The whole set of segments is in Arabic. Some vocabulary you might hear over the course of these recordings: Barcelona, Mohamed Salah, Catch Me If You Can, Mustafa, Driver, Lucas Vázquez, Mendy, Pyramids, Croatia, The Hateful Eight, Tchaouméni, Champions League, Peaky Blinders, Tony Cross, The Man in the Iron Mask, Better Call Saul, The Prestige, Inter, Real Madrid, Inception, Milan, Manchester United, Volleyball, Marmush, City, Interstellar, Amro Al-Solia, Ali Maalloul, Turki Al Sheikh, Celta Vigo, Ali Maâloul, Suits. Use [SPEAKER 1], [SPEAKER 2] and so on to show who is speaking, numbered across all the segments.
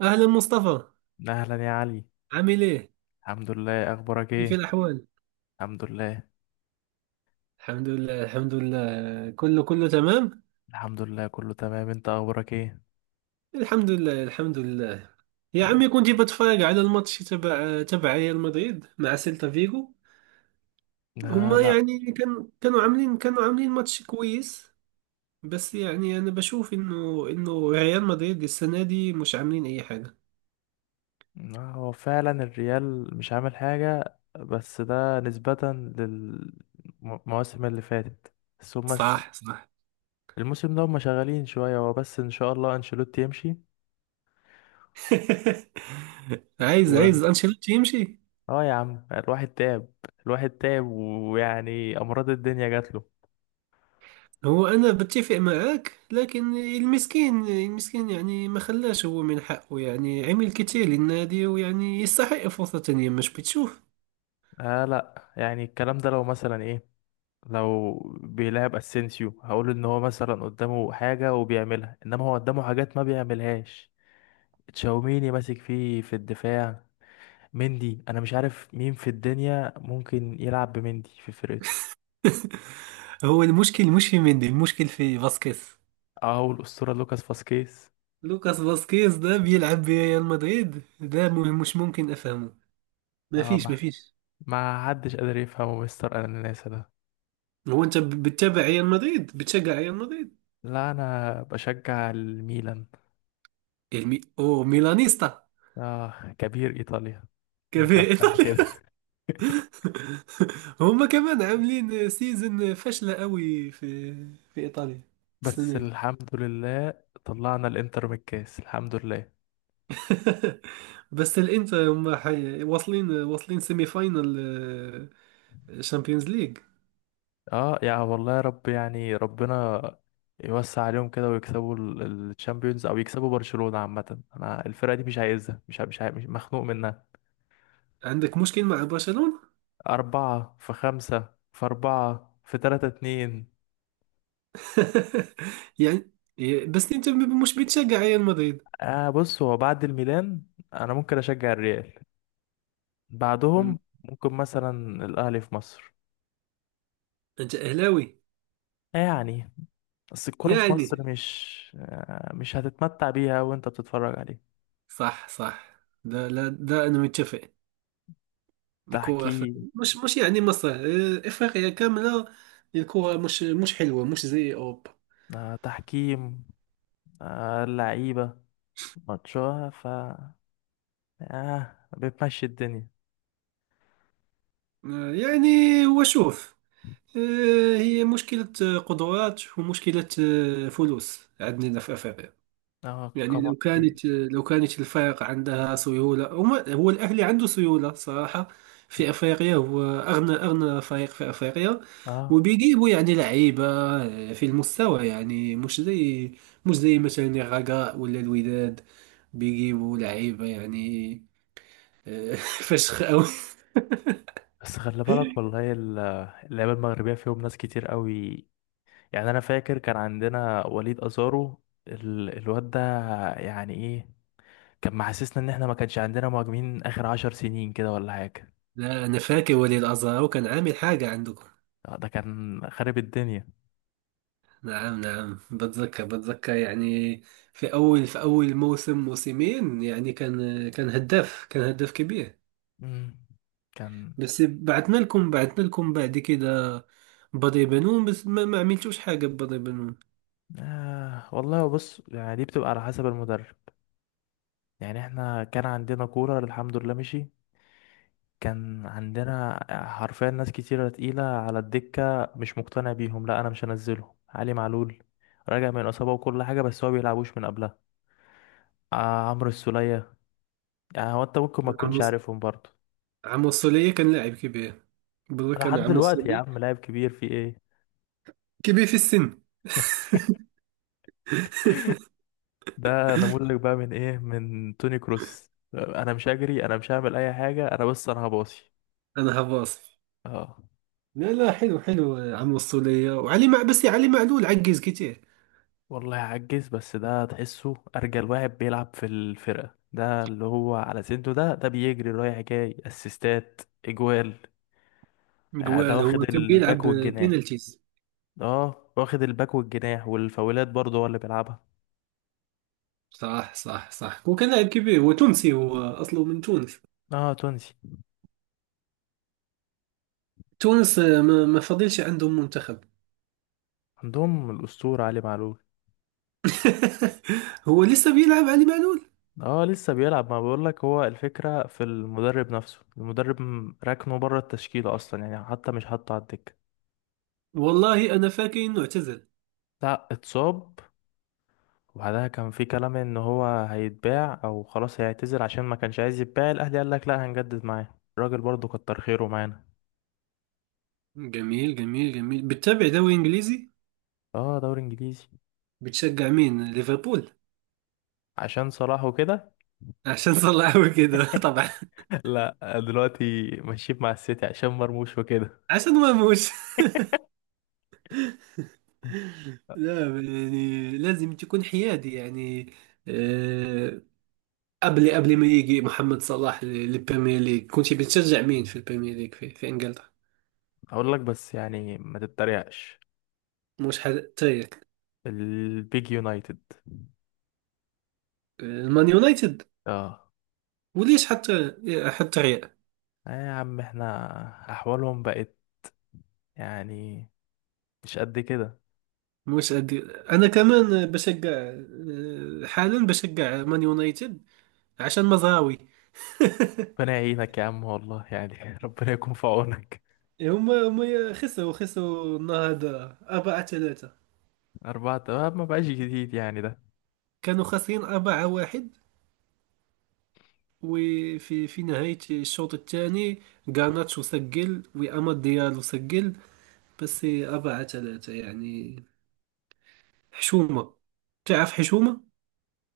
[SPEAKER 1] أهلا مصطفى،
[SPEAKER 2] اهلا يا علي.
[SPEAKER 1] عامل إيه؟
[SPEAKER 2] الحمد لله، اخبارك
[SPEAKER 1] كيف
[SPEAKER 2] ايه؟
[SPEAKER 1] الأحوال؟
[SPEAKER 2] الحمد لله،
[SPEAKER 1] الحمد لله، الحمد لله. كله تمام؟
[SPEAKER 2] الحمد لله كله تمام، انت اخبارك ايه؟
[SPEAKER 1] الحمد لله، الحمد لله. يا
[SPEAKER 2] تمام.
[SPEAKER 1] عمي، كنت بتفرج على الماتش تبع ريال مدريد مع سيلتا فيجو.
[SPEAKER 2] لا
[SPEAKER 1] هما
[SPEAKER 2] لا
[SPEAKER 1] يعني كانوا عاملين كانوا عاملين ماتش كويس. بس يعني أنا بشوف إنه ريال مدريد السنة دي مش عاملين أي حاجة.
[SPEAKER 2] لا، هو فعلا الريال مش عامل حاجة، بس ده نسبة للمواسم اللي فاتت. بس هما
[SPEAKER 1] صح، صح.
[SPEAKER 2] الموسم ده هما شغالين شوية، هو بس ان شاء الله انشيلوتي يمشي
[SPEAKER 1] عايز
[SPEAKER 2] و...
[SPEAKER 1] عايز أنشيلوتي يمشي.
[SPEAKER 2] اه يا عم الواحد تعب. ويعني امراض الدنيا جات له.
[SPEAKER 1] هو أنا بتفق معك، لكن المسكين المسكين، يعني ما خلاش، هو من حقه، يعني عمل كتير للنادي ويعني يستحق فرصة تانية، مش بتشوف؟
[SPEAKER 2] آه لا، يعني الكلام ده لو مثلا ايه لو بيلعب اسينسيو هقول ان هو مثلا قدامه حاجة وبيعملها، انما هو قدامه حاجات ما بيعملهاش. تشاوميني ماسك فيه في الدفاع، مندي، انا مش عارف مين في الدنيا ممكن يلعب بمندي في فرقته،
[SPEAKER 1] هو المشكل مش في مندي، المشكل في فاسكيز.
[SPEAKER 2] او الاسطورة لوكاس فاسكيز.
[SPEAKER 1] لوكاس فاسكيز ده بيلعب بريال مدريد ده، مش ممكن أفهمه. ما
[SPEAKER 2] اه
[SPEAKER 1] فيش،
[SPEAKER 2] ما
[SPEAKER 1] ما فيش.
[SPEAKER 2] ما حدش قادر يفهمه مستر اناناسا ده.
[SPEAKER 1] هو أنت بتتابع ريال مدريد، بتشجع ريال مدريد؟
[SPEAKER 2] لا انا بشجع الميلان.
[SPEAKER 1] أو ميلانيستا.
[SPEAKER 2] اه، كبير ايطاليا من
[SPEAKER 1] كيف
[SPEAKER 2] كام سنة
[SPEAKER 1] إيطالي؟
[SPEAKER 2] كده.
[SPEAKER 1] هما كمان عاملين سيزن فاشلة قوي في إيطاليا
[SPEAKER 2] بس
[SPEAKER 1] السنة دي.
[SPEAKER 2] الحمد لله، طلعنا الانتر من الكاس، الحمد لله.
[SPEAKER 1] بس الإنتر هما حي... واصلين واصلين سيمي فاينل شامبيونز ليج.
[SPEAKER 2] اه يا والله، يا رب يعني ربنا يوسع عليهم كده ويكسبوا الشامبيونز، او يكسبوا برشلونة. عامة انا الفرقة دي مش عايزها، مش مخنوق منها.
[SPEAKER 1] عندك مشكل مع برشلونة؟
[SPEAKER 2] أربعة في خمسة في أربعة في تلاتة اتنين.
[SPEAKER 1] يعني، بس أنت مش بتشجع ريال مدريد.
[SPEAKER 2] آه بص، هو بعد الميلان انا ممكن اشجع الريال،
[SPEAKER 1] مم.
[SPEAKER 2] بعدهم ممكن مثلا الاهلي في مصر.
[SPEAKER 1] أنت أهلاوي؟
[SPEAKER 2] آه يعني، بس الكرة في
[SPEAKER 1] يعني
[SPEAKER 2] مصر مش هتتمتع بيها وانت بتتفرج عليه.
[SPEAKER 1] صح، صح. ده لا، ده أنا متفق. الكورة
[SPEAKER 2] تحكيم.
[SPEAKER 1] مش يعني مصر، إفريقيا كاملة. الكورة مش حلوة، مش زي أوروبا.
[SPEAKER 2] آه تحكيم، آه لعيبة، ماتشوها ف اه بتمشي الدنيا.
[SPEAKER 1] يعني هو شوف، هي مشكلة قدرات ومشكلة، فلوس عندنا في أفريقيا.
[SPEAKER 2] اه كم.
[SPEAKER 1] يعني لو كانت الفرق عندها سيولة، هو الأهلي عنده سيولة صراحة. في أفريقيا هو أغنى فريق في أفريقيا.
[SPEAKER 2] اه
[SPEAKER 1] وبيجيبوا يعني لعيبة، في المستوى، يعني مش زي مثلا الرجاء ولا الوداد. بيجيبوا لعيبة يعني، آه، فشخ أوي.
[SPEAKER 2] بس خلي بالك والله، اللعيبه المغربيه فيهم ناس كتير قوي. يعني انا فاكر كان عندنا وليد ازارو، الواد ده يعني ايه، كان محسسنا ان احنا ما كانش عندنا مهاجمين اخر عشر سنين كده ولا حاجه.
[SPEAKER 1] لا، أنا فاكر وليد أزهر كان عامل حاجة عندكم.
[SPEAKER 2] آه، ده كان خارب الدنيا.
[SPEAKER 1] نعم، نعم، بتذكر، يعني في أول موسم موسمين، يعني كان هداف، كان هداف كبير.
[SPEAKER 2] مم. كان
[SPEAKER 1] بس بعتنا لكم بعد كده بدر بنون، بس ما عملتوش حاجة ببدر بنون.
[SPEAKER 2] آه والله. بص يعني دي بتبقى على حسب المدرب، يعني احنا كان عندنا كولر الحمد لله مشي، كان عندنا حرفيا ناس كتيرة تقيلة على الدكة مش مقتنع بيهم. لا أنا مش هنزله، علي معلول راجع من إصابة وكل حاجة بس هو بيلعبوش من قبلها. آه، عمرو السولية، يعني هو أنت ممكن ما
[SPEAKER 1] عمو
[SPEAKER 2] تكونش عارفهم برضه.
[SPEAKER 1] عمو الصولية كان لاعب كبير، بتذكر
[SPEAKER 2] لحد
[SPEAKER 1] أنا عمو
[SPEAKER 2] دلوقتي يا
[SPEAKER 1] الصولية،
[SPEAKER 2] عم لاعب كبير في إيه.
[SPEAKER 1] كبير في السن.
[SPEAKER 2] ده نموذج بقى من إيه، من توني كروس؟ أنا مش هجري، أنا مش هعمل أي حاجة، أنا بس أنا هباصي.
[SPEAKER 1] أنا هباصي.
[SPEAKER 2] اه
[SPEAKER 1] لا، لا، حلو، حلو، عمو الصولية وعلي مع بس علي معلول عجز كتير.
[SPEAKER 2] والله عجز، بس ده تحسه ارجل واحد بيلعب في الفرقه، ده اللي هو على سنته ده ده بيجري رايح جاي، اسيستات، اجوال. يعني ده
[SPEAKER 1] جوال،
[SPEAKER 2] واخد
[SPEAKER 1] هو كان بيلعب
[SPEAKER 2] الباك والجناح.
[SPEAKER 1] بينالتيز.
[SPEAKER 2] اه واخد الباك والجناح والفاولات برضه هو اللي بيلعبها.
[SPEAKER 1] صح، صح، صح، هو كان لاعب كبير، هو تونسي، هو اصله من تونس.
[SPEAKER 2] اه تونسي.
[SPEAKER 1] تونس، ما فضلش عندهم منتخب.
[SPEAKER 2] عندهم الاسطوره علي معلول.
[SPEAKER 1] هو لسه بيلعب علي معلول؟
[SPEAKER 2] اه لسه بيلعب، ما بقولك هو الفكره في المدرب نفسه، ركنه بره التشكيله اصلا، يعني حتى مش حاطه على الدكه.
[SPEAKER 1] والله انا فاكر انه اعتزل.
[SPEAKER 2] لا اتصاب، وبعدها كان في كلام ان هو هيتباع او خلاص هيعتزل عشان ما كانش عايز يتباع، الاهلي قال لك لا هنجدد معاه، الراجل برضه كتر خيره معانا.
[SPEAKER 1] جميل، جميل، جميل. بتتابع دوري انجليزي؟
[SPEAKER 2] اه دوري انجليزي.
[SPEAKER 1] بتشجع مين؟ ليفربول؟
[SPEAKER 2] عشان صلاح وكده.
[SPEAKER 1] عشان صلحوا كده. طبعا.
[SPEAKER 2] لا، دلوقتي ماشيين مع السيتي عشان مرموش وكده.
[SPEAKER 1] عشان ما موش. لا، يعني لازم تكون حيادي يعني، آه، قبل ما يجي محمد صلاح للبريمير ليج، كنتي بتشجع مين في البريمير ليج، في انجلترا؟
[SPEAKER 2] اقول لك بس يعني ما تتريقش،
[SPEAKER 1] مش حتى،
[SPEAKER 2] البيج يونايتد.
[SPEAKER 1] المان يونايتد.
[SPEAKER 2] اه.
[SPEAKER 1] وليش حتى ريال؟
[SPEAKER 2] آه يا عم احنا، احوالهم بقت يعني مش قد كده.
[SPEAKER 1] مش أدي... انا كمان بشجع، حالا بشجع مان يونايتد عشان مزراوي.
[SPEAKER 2] ربنا يعينك يا عم والله، يعني ربنا يكون في عونك.
[SPEAKER 1] هما خسروا النهارده 4-3.
[SPEAKER 2] أربعة آه، ما بقاش جديد يعني ده.
[SPEAKER 1] كانوا خاسرين 4-1 وفي، في نهاية الشوط الثاني، غارناتشو سجل وأماد ديالو سجل، بس 4-3 يعني حشومة. تعرف حشومة؟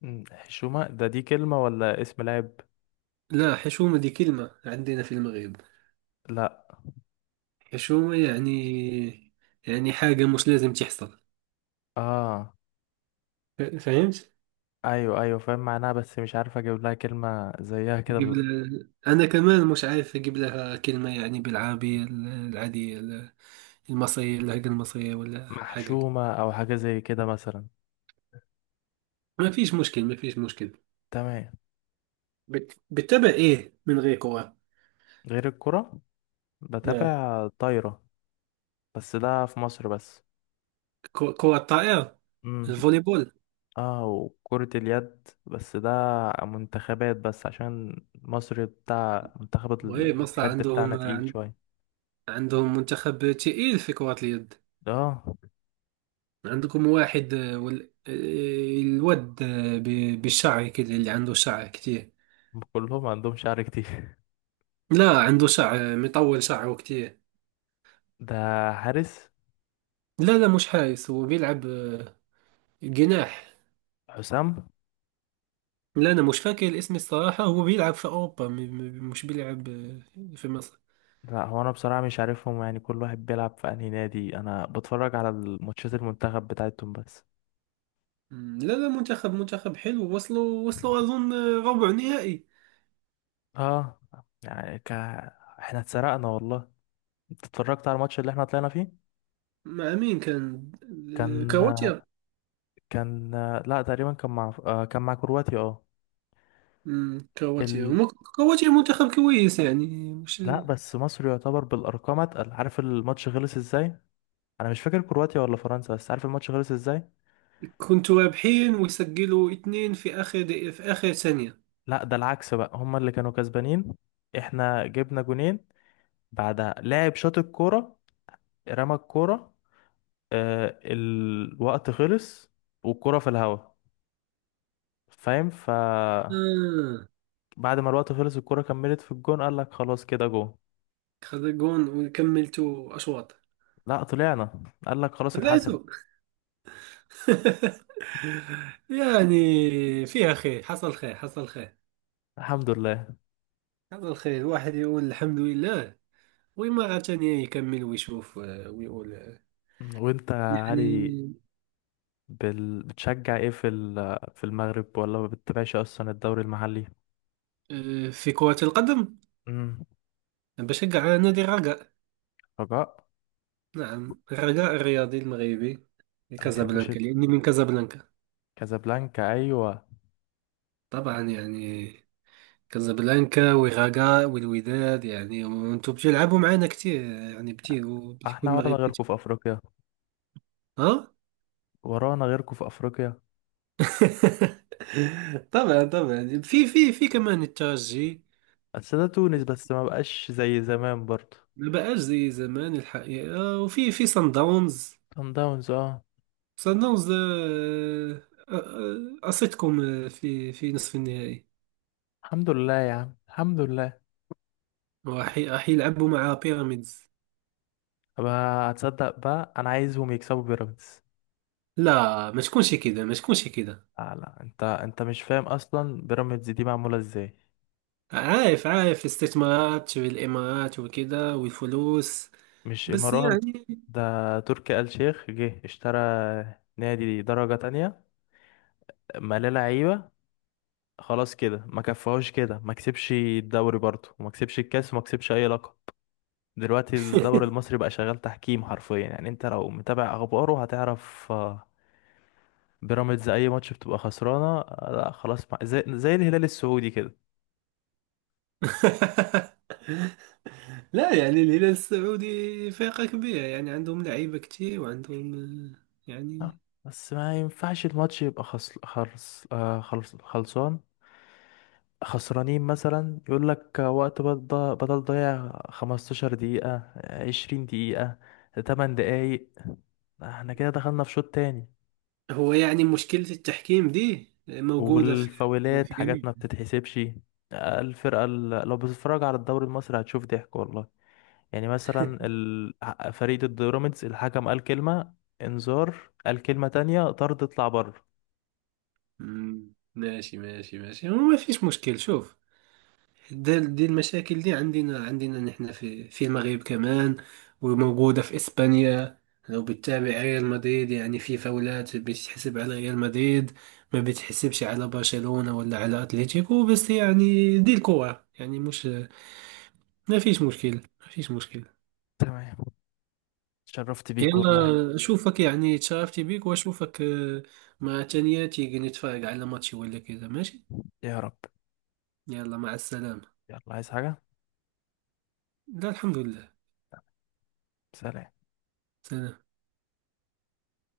[SPEAKER 2] مم، حشومة ده دي كلمة ولا اسم لاعب؟
[SPEAKER 1] لا، حشومة دي كلمة عندنا في المغرب.
[SPEAKER 2] لا.
[SPEAKER 1] حشومة يعني حاجة مش لازم تحصل.
[SPEAKER 2] اه
[SPEAKER 1] فهمت؟
[SPEAKER 2] ايوه ايوه فاهم معناها، بس مش عارف اجيب لها كلمة زيها كده
[SPEAKER 1] قبل، أنا كمان مش عارف أجيب لها كلمة يعني بالعربية، العادية، المصرية، اللهجة المصرية ولا حاجة.
[SPEAKER 2] محشومة او حاجة زي كده مثلا.
[SPEAKER 1] ما فيش مشكل، ما فيش مشكل.
[SPEAKER 2] تمام.
[SPEAKER 1] بتتابع إيه من غير كرة؟
[SPEAKER 2] غير الكرة،
[SPEAKER 1] نعم.
[SPEAKER 2] بتابع طايرة بس ده في مصر بس.
[SPEAKER 1] كرة الطائرة،
[SPEAKER 2] امم.
[SPEAKER 1] الفوليبول.
[SPEAKER 2] اه وكرة اليد، بس ده منتخبات بس عشان مصر، بتاع منتخب
[SPEAKER 1] وهي
[SPEAKER 2] ال-
[SPEAKER 1] مصر
[SPEAKER 2] اليد بتاعنا
[SPEAKER 1] عندهم
[SPEAKER 2] تقيل شوية.
[SPEAKER 1] عندهم منتخب تقيل في كرة اليد؟
[SPEAKER 2] اه.
[SPEAKER 1] عندكم واحد، الواد، بالشعر كده، اللي عنده شعر كتير.
[SPEAKER 2] كلهم عندهم شعر كتير.
[SPEAKER 1] لا، عنده شعر، مطول شعره كتير.
[SPEAKER 2] ده حارس.
[SPEAKER 1] لا، لا، مش حارس، هو بيلعب، جناح.
[SPEAKER 2] حسام.
[SPEAKER 1] لا، أنا مش فاكر الاسم الصراحة. هو بيلعب في أوروبا، مش بيلعب، في مصر.
[SPEAKER 2] لا، هو انا بصراحه مش عارفهم، يعني كل واحد بيلعب في انهي نادي، انا بتفرج على الماتشات المنتخب بتاعتهم بس.
[SPEAKER 1] مم، لا، لا، منتخب، منتخب حلو. وصلوا أظن، ربع نهائي.
[SPEAKER 2] اه، يعني ك... احنا اتسرقنا والله. انت اتفرجت على الماتش اللي احنا طلعنا فيه؟
[SPEAKER 1] مع مين كان؟
[SPEAKER 2] كان.
[SPEAKER 1] كرواتيا؟
[SPEAKER 2] كان لا تقريبا كان مع آه، كان مع كرواتيا اه.
[SPEAKER 1] مم، كرواتيا
[SPEAKER 2] ال...
[SPEAKER 1] هما كرواتيا منتخب كويس، يعني مش.
[SPEAKER 2] لا بس مصر يعتبر بالارقام اتقل، عارف الماتش خلص ازاي؟ انا مش فاكر كرواتيا ولا فرنسا، بس عارف الماتش خلص ازاي.
[SPEAKER 1] كنتوا رابحين وسجلوا اثنين في اخر دقيقة، في اخر ثانية.
[SPEAKER 2] لا ده العكس بقى، هما اللي كانوا كسبانين، احنا جبنا جونين، بعدها لاعب شاط الكوره، رمى الكوره، آه، الوقت خلص والكرة في الهوا، فاهم؟
[SPEAKER 1] آه
[SPEAKER 2] بعد ما الوقت خلص الكرة كملت في الجون، قال لك خلاص كده جون.
[SPEAKER 1] خذ جون، وكملتوا اشواط؟
[SPEAKER 2] لا طلعنا، قال لك خلاص اتحسب.
[SPEAKER 1] طلعتوا؟ يعني فيها خير، حصل خير، حصل خير،
[SPEAKER 2] الحمد لله.
[SPEAKER 1] حصل خير، الواحد يقول الحمد لله. ومرة ثانية يكمل ويشوف، ويقول،
[SPEAKER 2] وانت يا علي،
[SPEAKER 1] يعني،
[SPEAKER 2] بتشجع ايه في المغرب، ولا ما بتتابعش اصلا الدوري المحلي؟
[SPEAKER 1] في كرة القدم
[SPEAKER 2] امم.
[SPEAKER 1] بشجع نادي الرجاء.
[SPEAKER 2] رجاء.
[SPEAKER 1] نعم، غلاء الرياضي المغربي
[SPEAKER 2] ما بتحبش
[SPEAKER 1] لكازابلانكا لأني من كازابلانكا.
[SPEAKER 2] كازابلانكا؟ ايوه.
[SPEAKER 1] طبعا، يعني كازابلانكا وغاكا والوداد، يعني وانتم بتلعبوا معانا كتير، يعني بتيجوا
[SPEAKER 2] احنا ورانا
[SPEAKER 1] المغرب
[SPEAKER 2] غيركم
[SPEAKER 1] كتير.
[SPEAKER 2] في افريقيا.
[SPEAKER 1] ها.
[SPEAKER 2] ورانا غيركم في افريقيا.
[SPEAKER 1] طبعا طبعا، في كمان الترجي.
[SPEAKER 2] بس ده تونس بس، ما بقاش زي زمان برضه.
[SPEAKER 1] ما بقاش زي زمان الحقيقة. في سان داونز.
[SPEAKER 2] صن داونز اه.
[SPEAKER 1] سان داونز، قصتكم، في نصف النهائي.
[SPEAKER 2] الحمد لله يا عم، الحمد لله.
[SPEAKER 1] وراح يلعبوا مع بيراميدز.
[SPEAKER 2] طب هتصدق بقى انا عايزهم يكسبوا بيراميدز.
[SPEAKER 1] لا، ما تكونش كده، ما تكونش كده.
[SPEAKER 2] لا، انت انت مش فاهم اصلا بيراميدز دي معموله ازاي.
[SPEAKER 1] عارف الاستثمارات والإمارات وكده والفلوس.
[SPEAKER 2] مش
[SPEAKER 1] بس
[SPEAKER 2] امارات،
[SPEAKER 1] يعني.
[SPEAKER 2] ده تركي آل شيخ جه اشترى نادي درجه تانية، ملاه لعيبه، خلاص كده. ما كفاهوش كده، ما كسبش الدوري برضه وما كسبش الكاس وما كسبش اي لقب. دلوقتي الدوري المصري بقى شغال تحكيم حرفيا، يعني انت لو متابع اخباره هتعرف. آه، بيراميدز اي ماتش بتبقى خسرانه آه، لا خلاص، زي الهلال السعودي كده.
[SPEAKER 1] لا، يعني الهلال السعودي فرقة كبيرة، يعني عندهم لعيبة كتير وعندهم، يعني.
[SPEAKER 2] آه، بس ما ينفعش الماتش يبقى خص... خرص... آه، خلص... خلصان، خسرانين، مثلا يقول لك وقت بدل، ضيع 15 دقيقة آه، 20 دقيقة، 8 دقايق، احنا كده دخلنا في شوط تاني.
[SPEAKER 1] هو يعني مشكلة التحكيم دي موجودة في
[SPEAKER 2] والفاولات
[SPEAKER 1] في
[SPEAKER 2] حاجات
[SPEAKER 1] جميع.
[SPEAKER 2] ما بتتحسبش. آه، لو بتتفرج على الدوري المصري هتشوف ضحك والله. يعني مثلا فريق ضد بيراميدز، الحكم قال كلمة انذار، قال كلمة تانية طرد اطلع بره.
[SPEAKER 1] مم، ماشي، ماشي، ماشي، هو ما فيش مشكل. شوف، دي المشاكل دي عندنا، عندنا نحن في المغرب كمان. وموجودة في إسبانيا. لو بتتابع ريال مدريد يعني في فاولات بتحسب على ريال مدريد ما بتحسبش على برشلونة ولا على أتلتيكو. بس يعني دي الكورة، يعني مش. ما فيش مشكل، ما فيش مشكل.
[SPEAKER 2] تمام، اتشرفت بيك والله.
[SPEAKER 1] يلا أشوفك، يعني تشرفت بيك وأشوفك، مع تانياتي نتفرج على ماتشي ولا كذا، ماشي؟
[SPEAKER 2] يا رب.
[SPEAKER 1] يلا مع السلامة.
[SPEAKER 2] يلا، عايز حاجة؟
[SPEAKER 1] لا، الحمد لله.
[SPEAKER 2] سلام.
[SPEAKER 1] سلام.